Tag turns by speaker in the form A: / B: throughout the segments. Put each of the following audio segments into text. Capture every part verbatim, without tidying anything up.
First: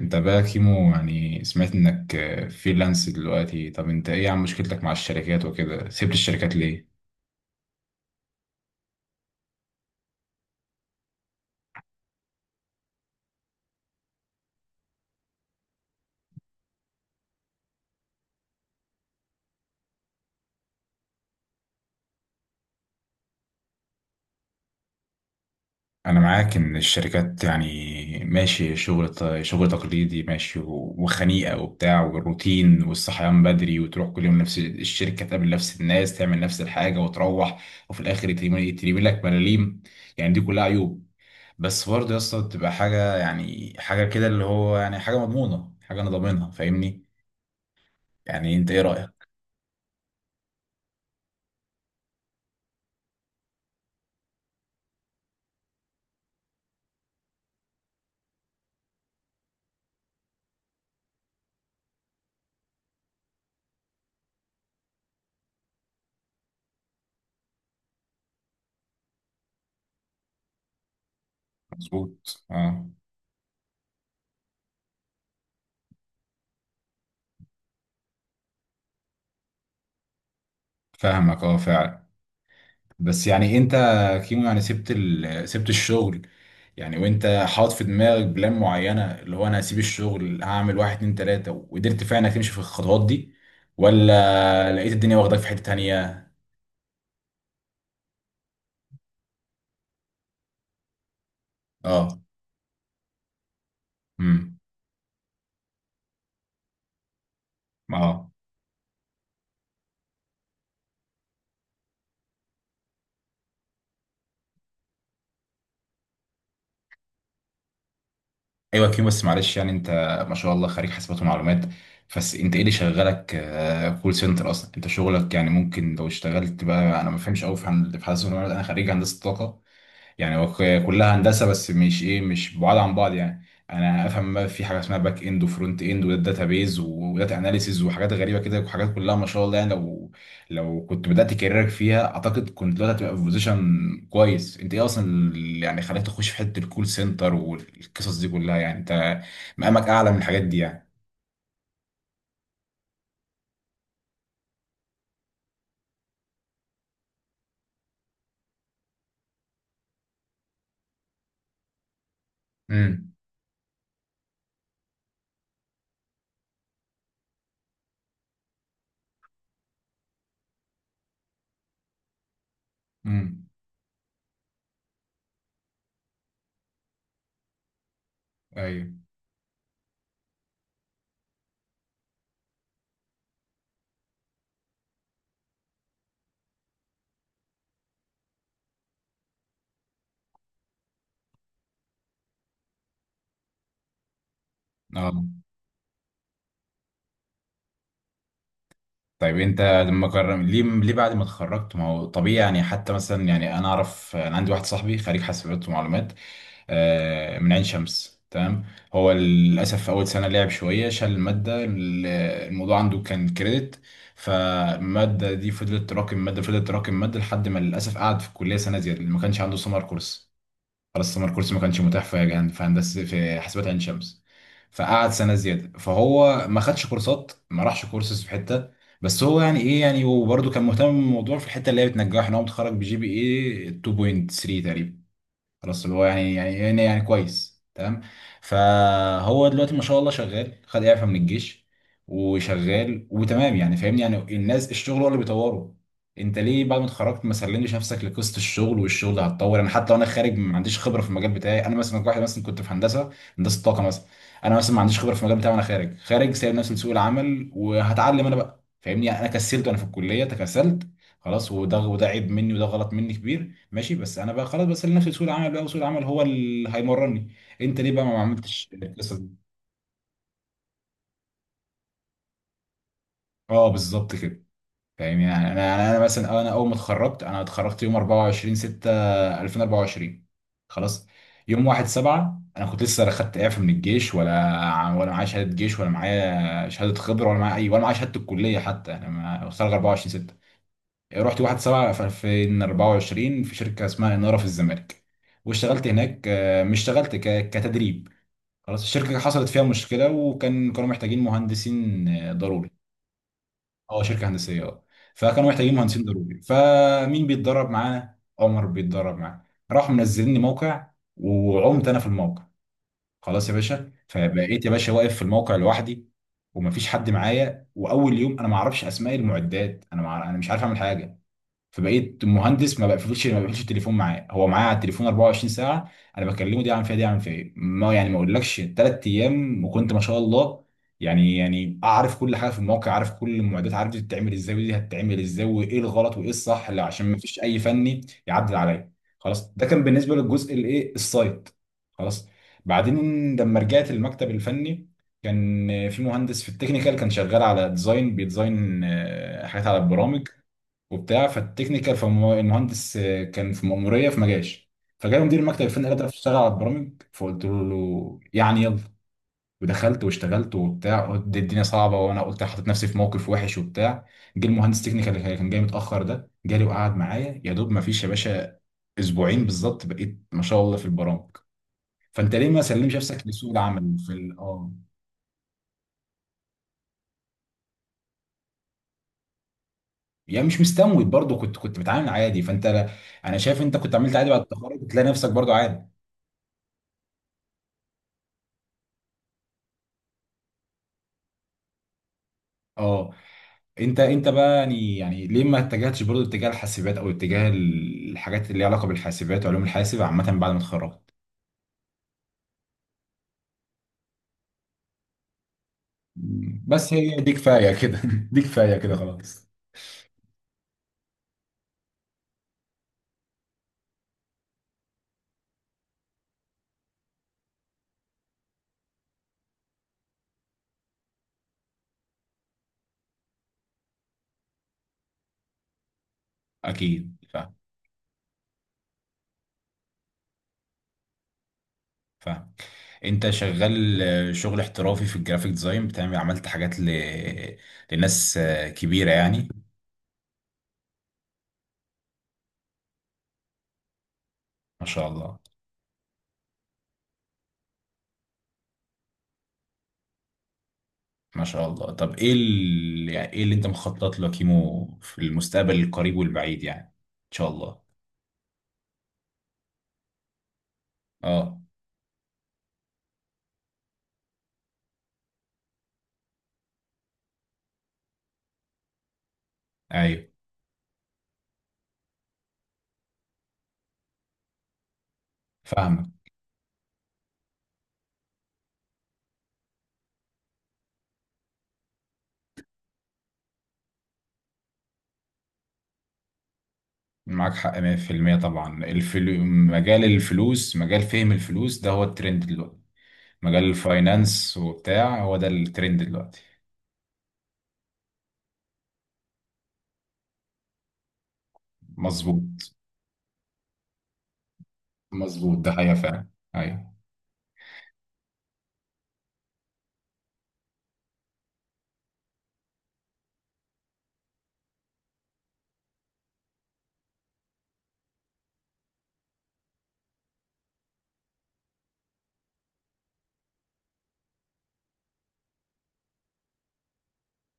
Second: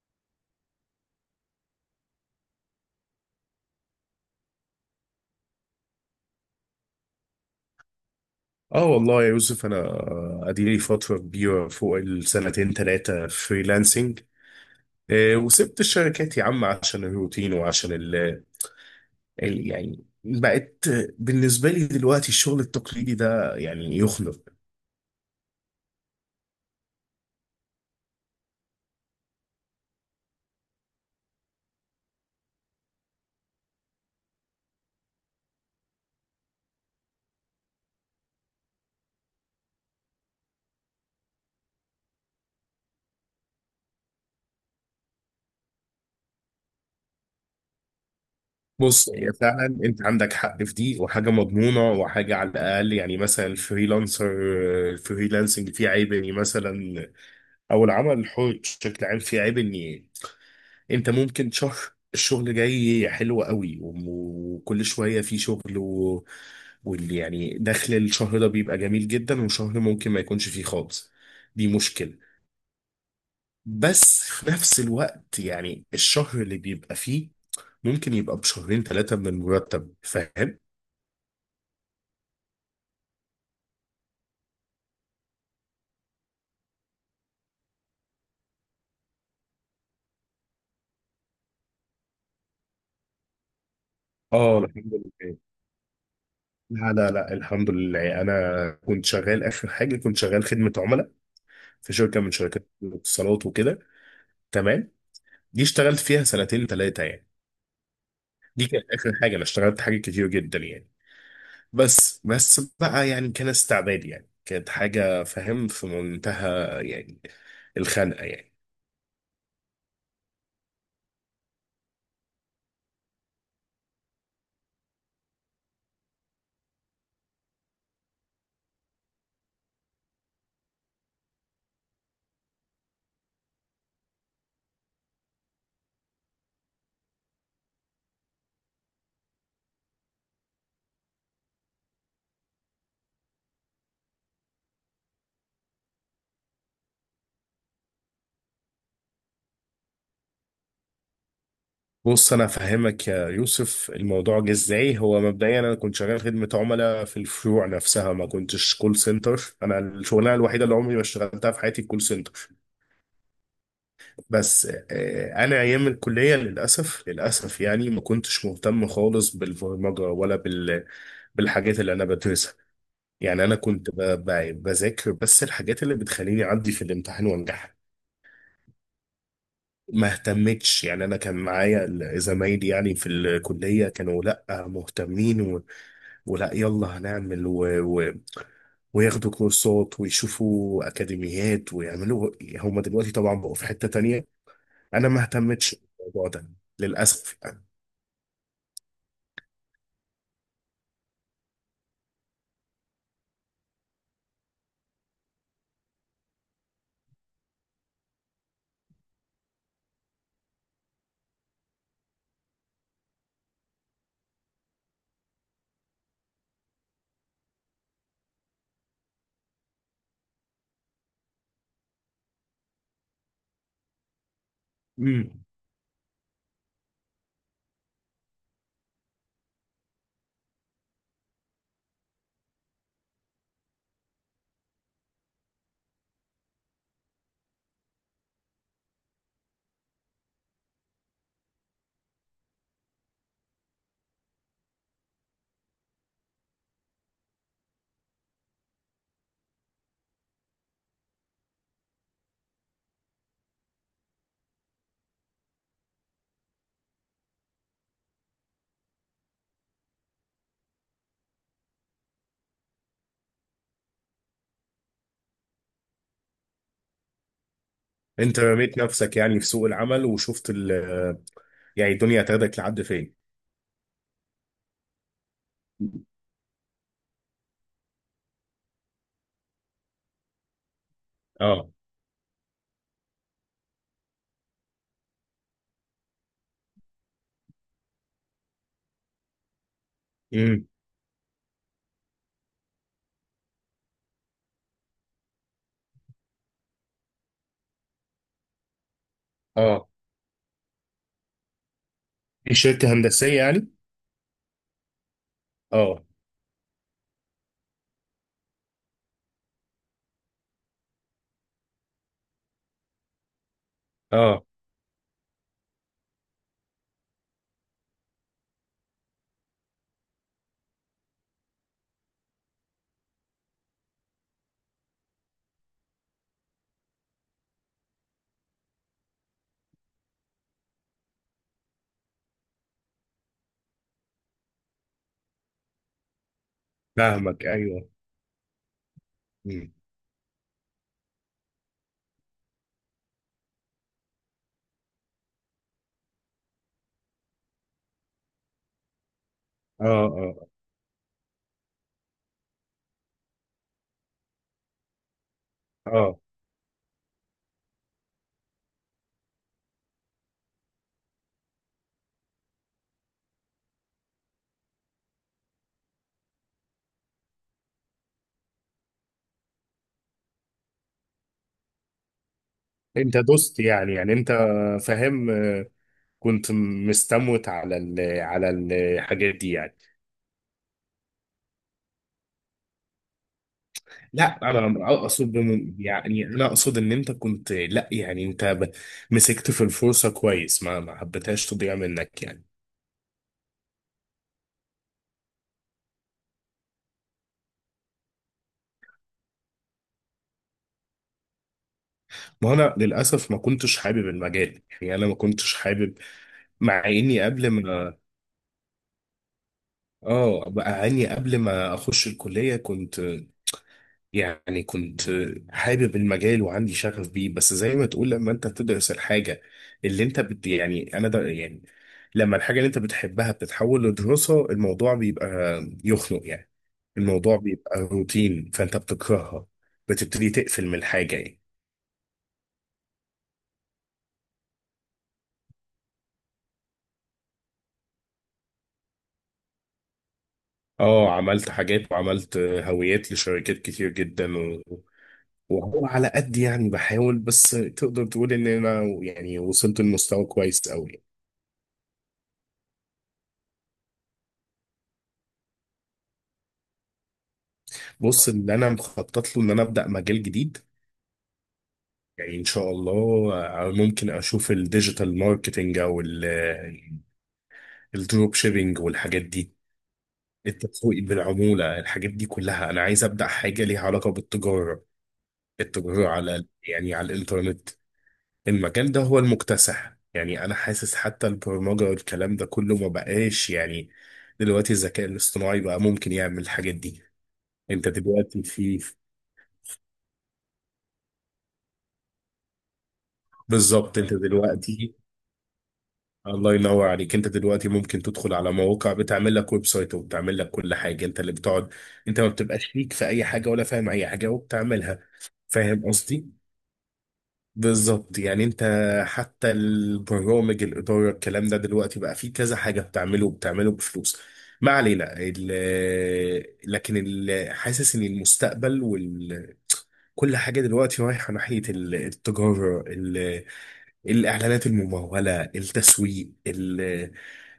A: انت بقى كيمو، يعني سمعت انك فريلانس دلوقتي. طب انت ايه عن مشكلتك مع الشركات وكده؟ سبت الشركات ليه؟
B: اه والله يا يوسف، انا اديلي فتره كبيره فوق السنتين ثلاثه فريلانسنج. آه، وسبت الشركات يا عم عشان الروتين وعشان ال ال- يعني بقت بالنسبه لي دلوقتي الشغل التقليدي ده يعني يخنق.
A: انا معاك ان الشركات يعني ماشي، شغل ت- شغل تقليدي ماشي و- وخنيقة وبتاع، والروتين والصحيان بدري، وتروح كل يوم نفس الشركة، تقابل نفس الناس، تعمل نفس الحاجة وتروح، وفي الاخر يترمي لك ملاليم. يعني دي كلها عيوب، بس برضه يا اسطى بتبقى حاجة، يعني حاجة كده اللي هو يعني حاجة مضمونة، حاجة انا ضامنها، فاهمني؟ يعني انت ايه
B: بص،
A: رأيك؟
B: هي فعلا انت عندك حق في دي، وحاجه مضمونه، وحاجه على الاقل. يعني مثلا الفريلانسر الفريلانسنج فيه عيب اني مثلا، او العمل الحر بشكل عام فيه عيب اني انت ممكن شهر الشغل جاي حلو قوي وكل شوية في شغل و... واللي يعني دخل الشهر ده بيبقى جميل جدا، وشهر ممكن ما يكونش فيه خالص. دي مشكلة.
A: مظبوط، اه.
B: بس في نفس الوقت يعني الشهر اللي بيبقى فيه ممكن يبقى بشهرين ثلاثة من المرتب، فاهم؟
A: فاهمك، اه فعلا. بس يعني انت كيمو، يعني سبت ال... سبت الشغل، يعني وانت حاطط في دماغك بلان معينة اللي هو انا هسيب الشغل هعمل واحد اتنين تلاتة، وقدرت فعلا تمشي في الخطوات دي،
B: اه
A: ولا لقيت
B: الحمد
A: الدنيا
B: لله.
A: واخداك في حتة تانية؟
B: لا لا لا الحمد لله، انا كنت شغال اخر حاجه، كنت شغال خدمه عملاء في شركه
A: اه.
B: من شركات الاتصالات وكده.
A: امم.
B: تمام. دي اشتغلت فيها سنتين ثلاثه يعني.
A: اه.
B: دي كانت اخر حاجه. انا اشتغلت حاجات كتير جدا يعني، بس بس بقى يعني كان استعباد، يعني كانت حاجه، فاهم، في منتهى يعني الخنقه يعني.
A: ايوه كيمو، بس معلش يعني انت ما شاء الله خريج حاسبات ومعلومات، بس انت ايه اللي شغلك آه، كول سنتر؟ اصلا انت شغلك يعني ممكن لو اشتغلت بقى. انا ما فهمش قوي في هن- في حاسبات ومعلومات، انا خريج هندسة طاقة، يعني هو ك- كلها هندسه، بس مش ايه، مش بعاد عن بعض يعني. انا افهم بقى في حاجه اسمها باك اند وفرونت اند وداتا بيز وداتا اناليسيز وحاجات غريبه كده، وحاجات كلها ما شاء الله. يعني لو لو كنت بدات كاريرك فيها اعتقد كنت دلوقتي هتبقى في بوزيشن كويس. انت ايه اصلا اللي يعني خلاك تخش في حته الكول سنتر والقصص دي كلها؟ يعني انت مقامك اعلى من الحاجات دي يعني.
B: بص انا افهمك يا يوسف الموضوع جه ازاي. هو مبدئيا انا كنت شغال خدمه عملاء في الفروع نفسها، ما كنتش كول سنتر. انا الشغلانه الوحيده اللي عمري ما اشتغلتها في حياتي كول سنتر،
A: امم.
B: بس. آه، انا ايام الكليه للاسف للاسف يعني ما كنتش مهتم خالص بالبرمجه ولا بال بالحاجات اللي انا بدرسها. يعني
A: امم.
B: انا كنت ب- ب- بذاكر بس الحاجات اللي بتخليني اعدي في الامتحان وانجح.
A: ايوه.
B: ما اهتمتش يعني. انا كان معايا ال- زمايلي يعني في الكليه كانوا لا مهتمين و... ولا يلا هنعمل و... و... وياخدوا كورسات ويشوفوا اكاديميات ويعملوا. هم دلوقتي طبعا بقوا في حته تانية، انا ما
A: اه.
B: اهتمتش بالموضوع ده للاسف يعني.
A: طيب انت لما قرر، ليه ليه بعد ما اتخرجت؟ ما هو طبيعي يعني، حتى مثلا يعني انا اعرف، انا عندي واحد صاحبي خريج حاسبات ومعلومات آه، من عين شمس، تمام. هو للاسف في اول سنه لعب شويه، شال الماده ال- الموضوع عنده كان كريدت، فالماده دي فضلت تراكم ماده، فضلت تراكم ماده لحد ما للاسف قعد في الكليه سنه زياده. ما كانش عنده سمر كورس، خلاص سمر كورس ما كانش متاح في جهن في هندسه، في حاسبات عين شمس، فقعد
B: مم.
A: سنه زياده، فهو ما خدش كورسات، ما راحش كورسز في حته. بس هو يعني ايه، يعني وبرده كان مهتم بالموضوع في الحته اللي هي بتنجحه، ان هو متخرج بجي بي اي اتنين فاصلة تلاتة تقريبا. خلاص اللي هو يعني يعني يعني يعني كويس، تمام. فهو دلوقتي ما شاء الله شغال، خد اعفاء من الجيش وشغال وتمام يعني، فاهمني؟ يعني الناس الشغل هو اللي بيطوره. انت ليه بعد ما اتخرجت ما سلمتش نفسك لقصه الشغل، والشغل ده هتطور؟ انا حتى وانا خارج ما عنديش خبره في المجال بتاعي، انا مثلا واحد مثلا كنت في هندسه، هندسه طاقه مثلا، انا مثلا ما عنديش خبره في المجال بتاعي وانا خارج. خارج، سايب نفسي لسوق العمل وهتعلم انا بقى، فاهمني؟ يعني انا كسلت وانا في الكليه، تكسلت خلاص، وده وده عيب مني، وده غلط مني كبير، ماشي، بس انا بقى خلاص، بس انا نفسي سوق العمل بقى، وسوق العمل هو اللي هيمرني. انت ليه بقى ما
B: انت
A: عملتش
B: رميت
A: القصه
B: نفسك يعني في
A: دي؟
B: سوق العمل، وشفت ال... يعني الدنيا هتاخدك لحد فين.
A: اه بالظبط كده. فاهمني؟ يعني انا انا أنا مثلا، انا اول ما اتخرجت انا اتخرجت يوم اربعه وعشرين سته الفين واربعه وعشرين، خلاص. يوم
B: اه.
A: واحد سبعة انا كنت لسه لا خدت اعفاء من الجيش ولا، ولا معايا شهاده جيش، ولا معايا شهاده خبره، ولا معايا اي، ولا معايا شهاده الكليه حتى، انا ما- اتخرج اربعة وعشرين ستة،
B: امم.
A: رحت واحد سبعة في الفين واربعه وعشرين في شركه اسمها اناره في الزمالك، واشتغلت هناك آه، مش اشتغلت ك- كتدريب، خلاص. الشركة حصلت فيها
B: اه.
A: مشكلة، وكان كانوا محتاجين مهندسين آه،
B: دي
A: ضروري.
B: شركة هندسية يعني؟
A: اه، شركة هندسية، اه. فكانوا محتاجين
B: اه.
A: مهندسين ضروري، فمين بيتدرب معانا؟ عمر بيتدرب معانا. راحوا منزليني موقع، وعمت انا في الموقع، خلاص يا باشا.
B: اه.
A: فبقيت يا باشا واقف في الموقع لوحدي، ومفيش حد معايا، واول يوم انا ما اعرفش اسماء المعدات، انا مع... انا مش عارف اعمل حاجة. فبقيت مهندس ما بقفلش ما بقفلش التليفون معاه، هو معاه على التليفون اربعة وعشرين ساعه، انا بكلمه دي عن فيها دي عن فيها إيه. ما يعني ما اقولكش تلات ايام وكنت ما شاء الله، يعني يعني اعرف كل حاجه في الموقع، عارف كل المعدات، عارف دي بتتعمل ازاي ودي هتتعمل ازاي، وايه الغلط وايه الصح، اللي عشان ما فيش
B: فاهمك،
A: اي
B: ايوه.
A: فني يعدل عليا. خلاص ده
B: مم.
A: كان بالنسبه للجزء الايه، السايت، خلاص. بعدين لما رجعت المكتب الفني، كان في مهندس في التكنيكال كان شغال على ديزاين، بيديزاين آه، حاجات على
B: اه.
A: البرامج
B: اه.
A: وبتاع. فالتكنيكال، فالمهندس آه، كان في مأمورية فما جاش، فجاله مدير المكتب الفني قال لي تعرف
B: اه.
A: تشتغل على البرامج؟ فقلت له يعني يلا، ودخلت واشتغلت وبتاع، قلت دي الدنيا صعبه، وانا قلت حطيت نفسي في موقف وحش وبتاع. جه المهندس تكنيكال اللي كان جاي متاخر ده، جالي وقعد معايا يا دوب، ما فيش يا باشا اسبوعين بالظبط، بقيت ما شاء الله في البرامج. فانت ليه ما سلمش
B: انت
A: نفسك لسوق
B: دوست يعني،
A: العمل
B: يعني
A: في
B: انت
A: ال، اه،
B: فاهم، آه، كنت مستموت على ال على الحاجات دي يعني؟
A: يعني مش مستموت، برضه كنت كنت بتعامل عادي. فانت لا- انا شايف انت كنت عملت عادي، بعد
B: لا،
A: التخرج
B: انا
A: تلاقي نفسك
B: اقصد
A: برضه
B: بم-
A: عادي.
B: يعني انا اقصد ان انت كنت، لا يعني انت ب- مسكت في الفرصة كويس، ما ما حبيتهاش تضيع منك يعني.
A: اه. انت انت بقى يعني يعني ليه ما اتجهتش برضو اتجاه الحاسبات، او اتجاه الحاجات اللي ليها علاقه بالحاسبات وعلوم الحاسب عامه بعد ما اتخرجت؟
B: ما انا للاسف ما كنتش حابب المجال يعني، انا ما كنتش حابب، مع
A: بس هي
B: اني
A: دي
B: قبل
A: كفايه
B: ما،
A: كده دي كفايه كده خلاص.
B: اه، بقى اني قبل ما اخش الكليه كنت، يعني كنت حابب المجال وعندي شغف بيه. بس زي ما تقول، لما انت بتدرس الحاجة اللي انت بت، يعني انا ده يعني لما الحاجة اللي انت بتحبها بتتحول لدراسة، الموضوع بيبقى يخنق يعني.
A: اكيد
B: الموضوع
A: فاهم.
B: بيبقى روتين، فانت بتكرهها، بتبتدي تقفل من الحاجة يعني.
A: فاهم. انت شغال آه، شغل احترافي في الجرافيك ديزاين، بتعمل، عملت حاجات ل... لناس آه، كبيره يعني.
B: اه، عملت حاجات، وعملت هويات لشركات كتير جدا و...
A: ما شاء الله.
B: وهو على قد يعني بحاول، بس تقدر تقول ان انا يعني وصلت لمستوى كويس قوي.
A: ما شاء الله. طب ايه ال... يعني ايه اللي انت مخطط له يا كيمو في المستقبل القريب والبعيد يعني ان شاء الله؟
B: بص اللي انا مخطط له ان انا ابدا مجال جديد.
A: اه.
B: يعني ان شاء الله آه، ممكن اشوف الديجيتال ماركتنج، او الدروب شيبينج والحاجات دي،
A: ايوه.
B: التسويق بالعموله، الحاجات دي كلها. انا عايز ابدا حاجه ليها علاقه بالتجاره، التجاره
A: فاهمك.
B: على يعني على الانترنت. المجال ده هو المكتسح يعني. انا حاسس حتى البرمجه والكلام ده كله ما بقاش يعني، دلوقتي الذكاء الاصطناعي بقى ممكن يعمل الحاجات دي.
A: معاك حق
B: انت
A: مية في المية
B: دلوقتي في،
A: طبعا. الفلو... مجال الفلوس، مجال فهم الفلوس ده هو الترند دلوقتي، مجال
B: بالظبط انت
A: الفاينانس
B: دلوقتي،
A: وبتاع، هو ده الترند دلوقتي.
B: الله ينور عليك، انت دلوقتي ممكن تدخل على مواقع بتعمل لك ويب سايت وبتعمل لك كل حاجه، انت اللي بتقعد. انت ما
A: مظبوط.
B: بتبقاش ليك في اي حاجه، ولا فاهم اي حاجه، وبتعملها.
A: مظبوط، ده
B: فاهم
A: حقيقة فعلا.
B: قصدي؟
A: ايوه.
B: بالظبط يعني. انت حتى البرامج، الاداره، الكلام ده دلوقتي بقى فيه كذا حاجه بتعمله، وبتعمله بفلوس. ما علينا. ال- لكن ال- حاسس ان المستقبل وكل حاجه دلوقتي رايحه ناحيه ال- التجاره، الاعلانات الممولة، التسويق ال-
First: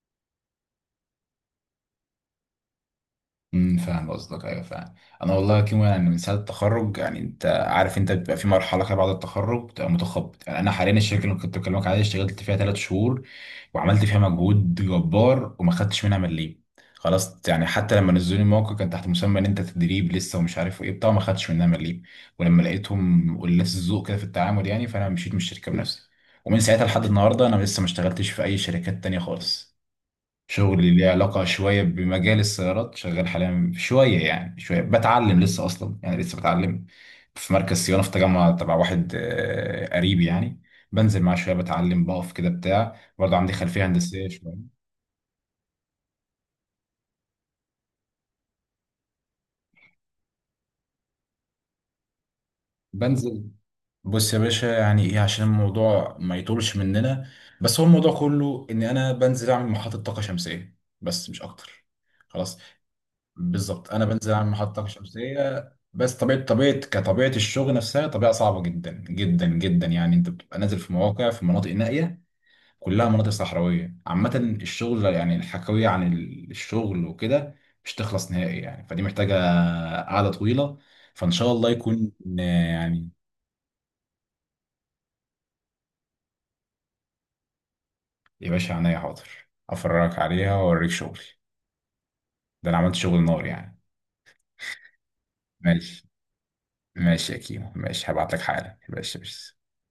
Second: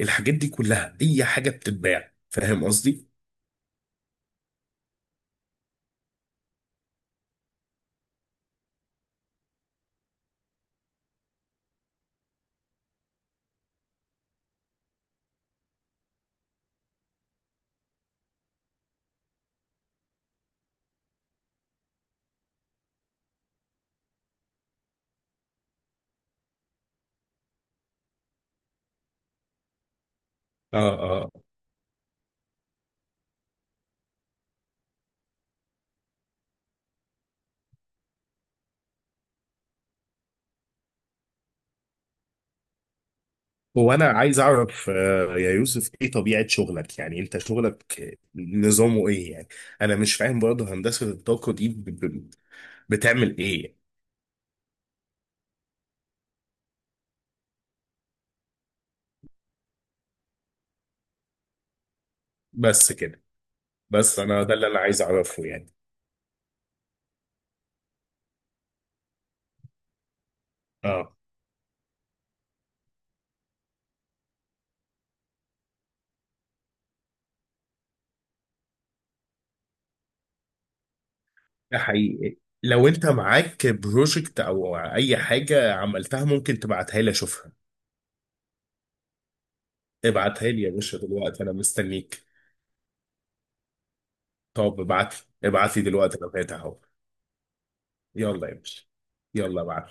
B: الحاجات دي كلها، اي حاجة بتتباع. فاهم قصدي؟
A: امم، فاهم قصدك، ايوه فاهم. انا والله كيمو، يعني من ساعه التخرج، يعني انت عارف، انت بيبقى في مرحله كده بعد التخرج، بتبقى متخبط يعني. انا حاليا الشركه اللي كنت بكلمك عليها اشتغلت فيها ثلاث شهور، وعملت فيها مجهود جبار، وما خدتش منها مليم، خلاص. يعني حتى لما نزلوني الموقع كان تحت مسمى ان انت تدريب لسه، ومش عارف ايه بتاع، ما خدتش منها مليم. ولما لقيتهم قلاس الذوق كده في التعامل يعني، فانا مشيت من الشركه بنفسي. ومن ساعتها لحد النهارده انا لسه ما اشتغلتش في اي شركات تانية خالص.
B: اه.
A: شغلي ليه
B: اه.
A: علاقة شوية بمجال السيارات، شغال حاليا شوية يعني، شوية بتعلم لسه أصلا يعني، لسه بتعلم في مركز صيانة في تجمع تبع واحد آه، قريبي يعني، بنزل معاه شوية بتعلم، بقف كده بتاع، برضه عندي خلفية
B: هو انا
A: هندسية
B: عايز
A: شوية.
B: اعرف، آه، يا يوسف، ايه طبيعة شغلك؟ يعني انت شغلك نظامه ايه يعني؟ انا مش فاهم برضه هندسة الطاقة دي ب- ب- بتعمل
A: بنزل،
B: ايه يعني؟
A: بص يا باشا يعني إيه، عشان الموضوع ما يطولش مننا، بس هو الموضوع كله إن أنا بنزل أعمل محطة طاقة شمسية، بس مش أكتر، خلاص.
B: بس كده؟
A: بالظبط، انا
B: بس
A: بنزل
B: انا
A: اعمل
B: ده اللي انا
A: محطه
B: عايز اعرفه
A: شمسيه
B: يعني.
A: بس. طبيعه، طبيعه، كطبيعه الشغل نفسها، طبيعه صعبه جدا جدا جدا، يعني انت بتبقى نازل في
B: اه.
A: مواقع، في مناطق نائيه، كلها مناطق صحراويه عامه. الشغل يعني، الحكاويه عن الشغل وكده مش تخلص نهائي يعني، فدي محتاجه قعده طويله، فان شاء الله
B: ده
A: يكون
B: حقيقي.
A: آه،
B: لو انت
A: يعني.
B: معاك بروجكت او اي حاجة عملتها ممكن تبعتها لي اشوفها.
A: يا باشا عينيا، حاضر افرجك
B: ابعتها
A: عليها
B: لي يا
A: واوريك
B: باشا،
A: شغلي،
B: دلوقتي انا مستنيك.
A: ده انا عملت شغل نار يعني.
B: طب ابعت، ابعت لي
A: ماشي.
B: دلوقتي، انا فاتح اهو.
A: ماشي يا كيمو، ماشي هبعت لك
B: يلا يا
A: حالا،
B: باشا،
A: ماشي بس.
B: يلا ابعت.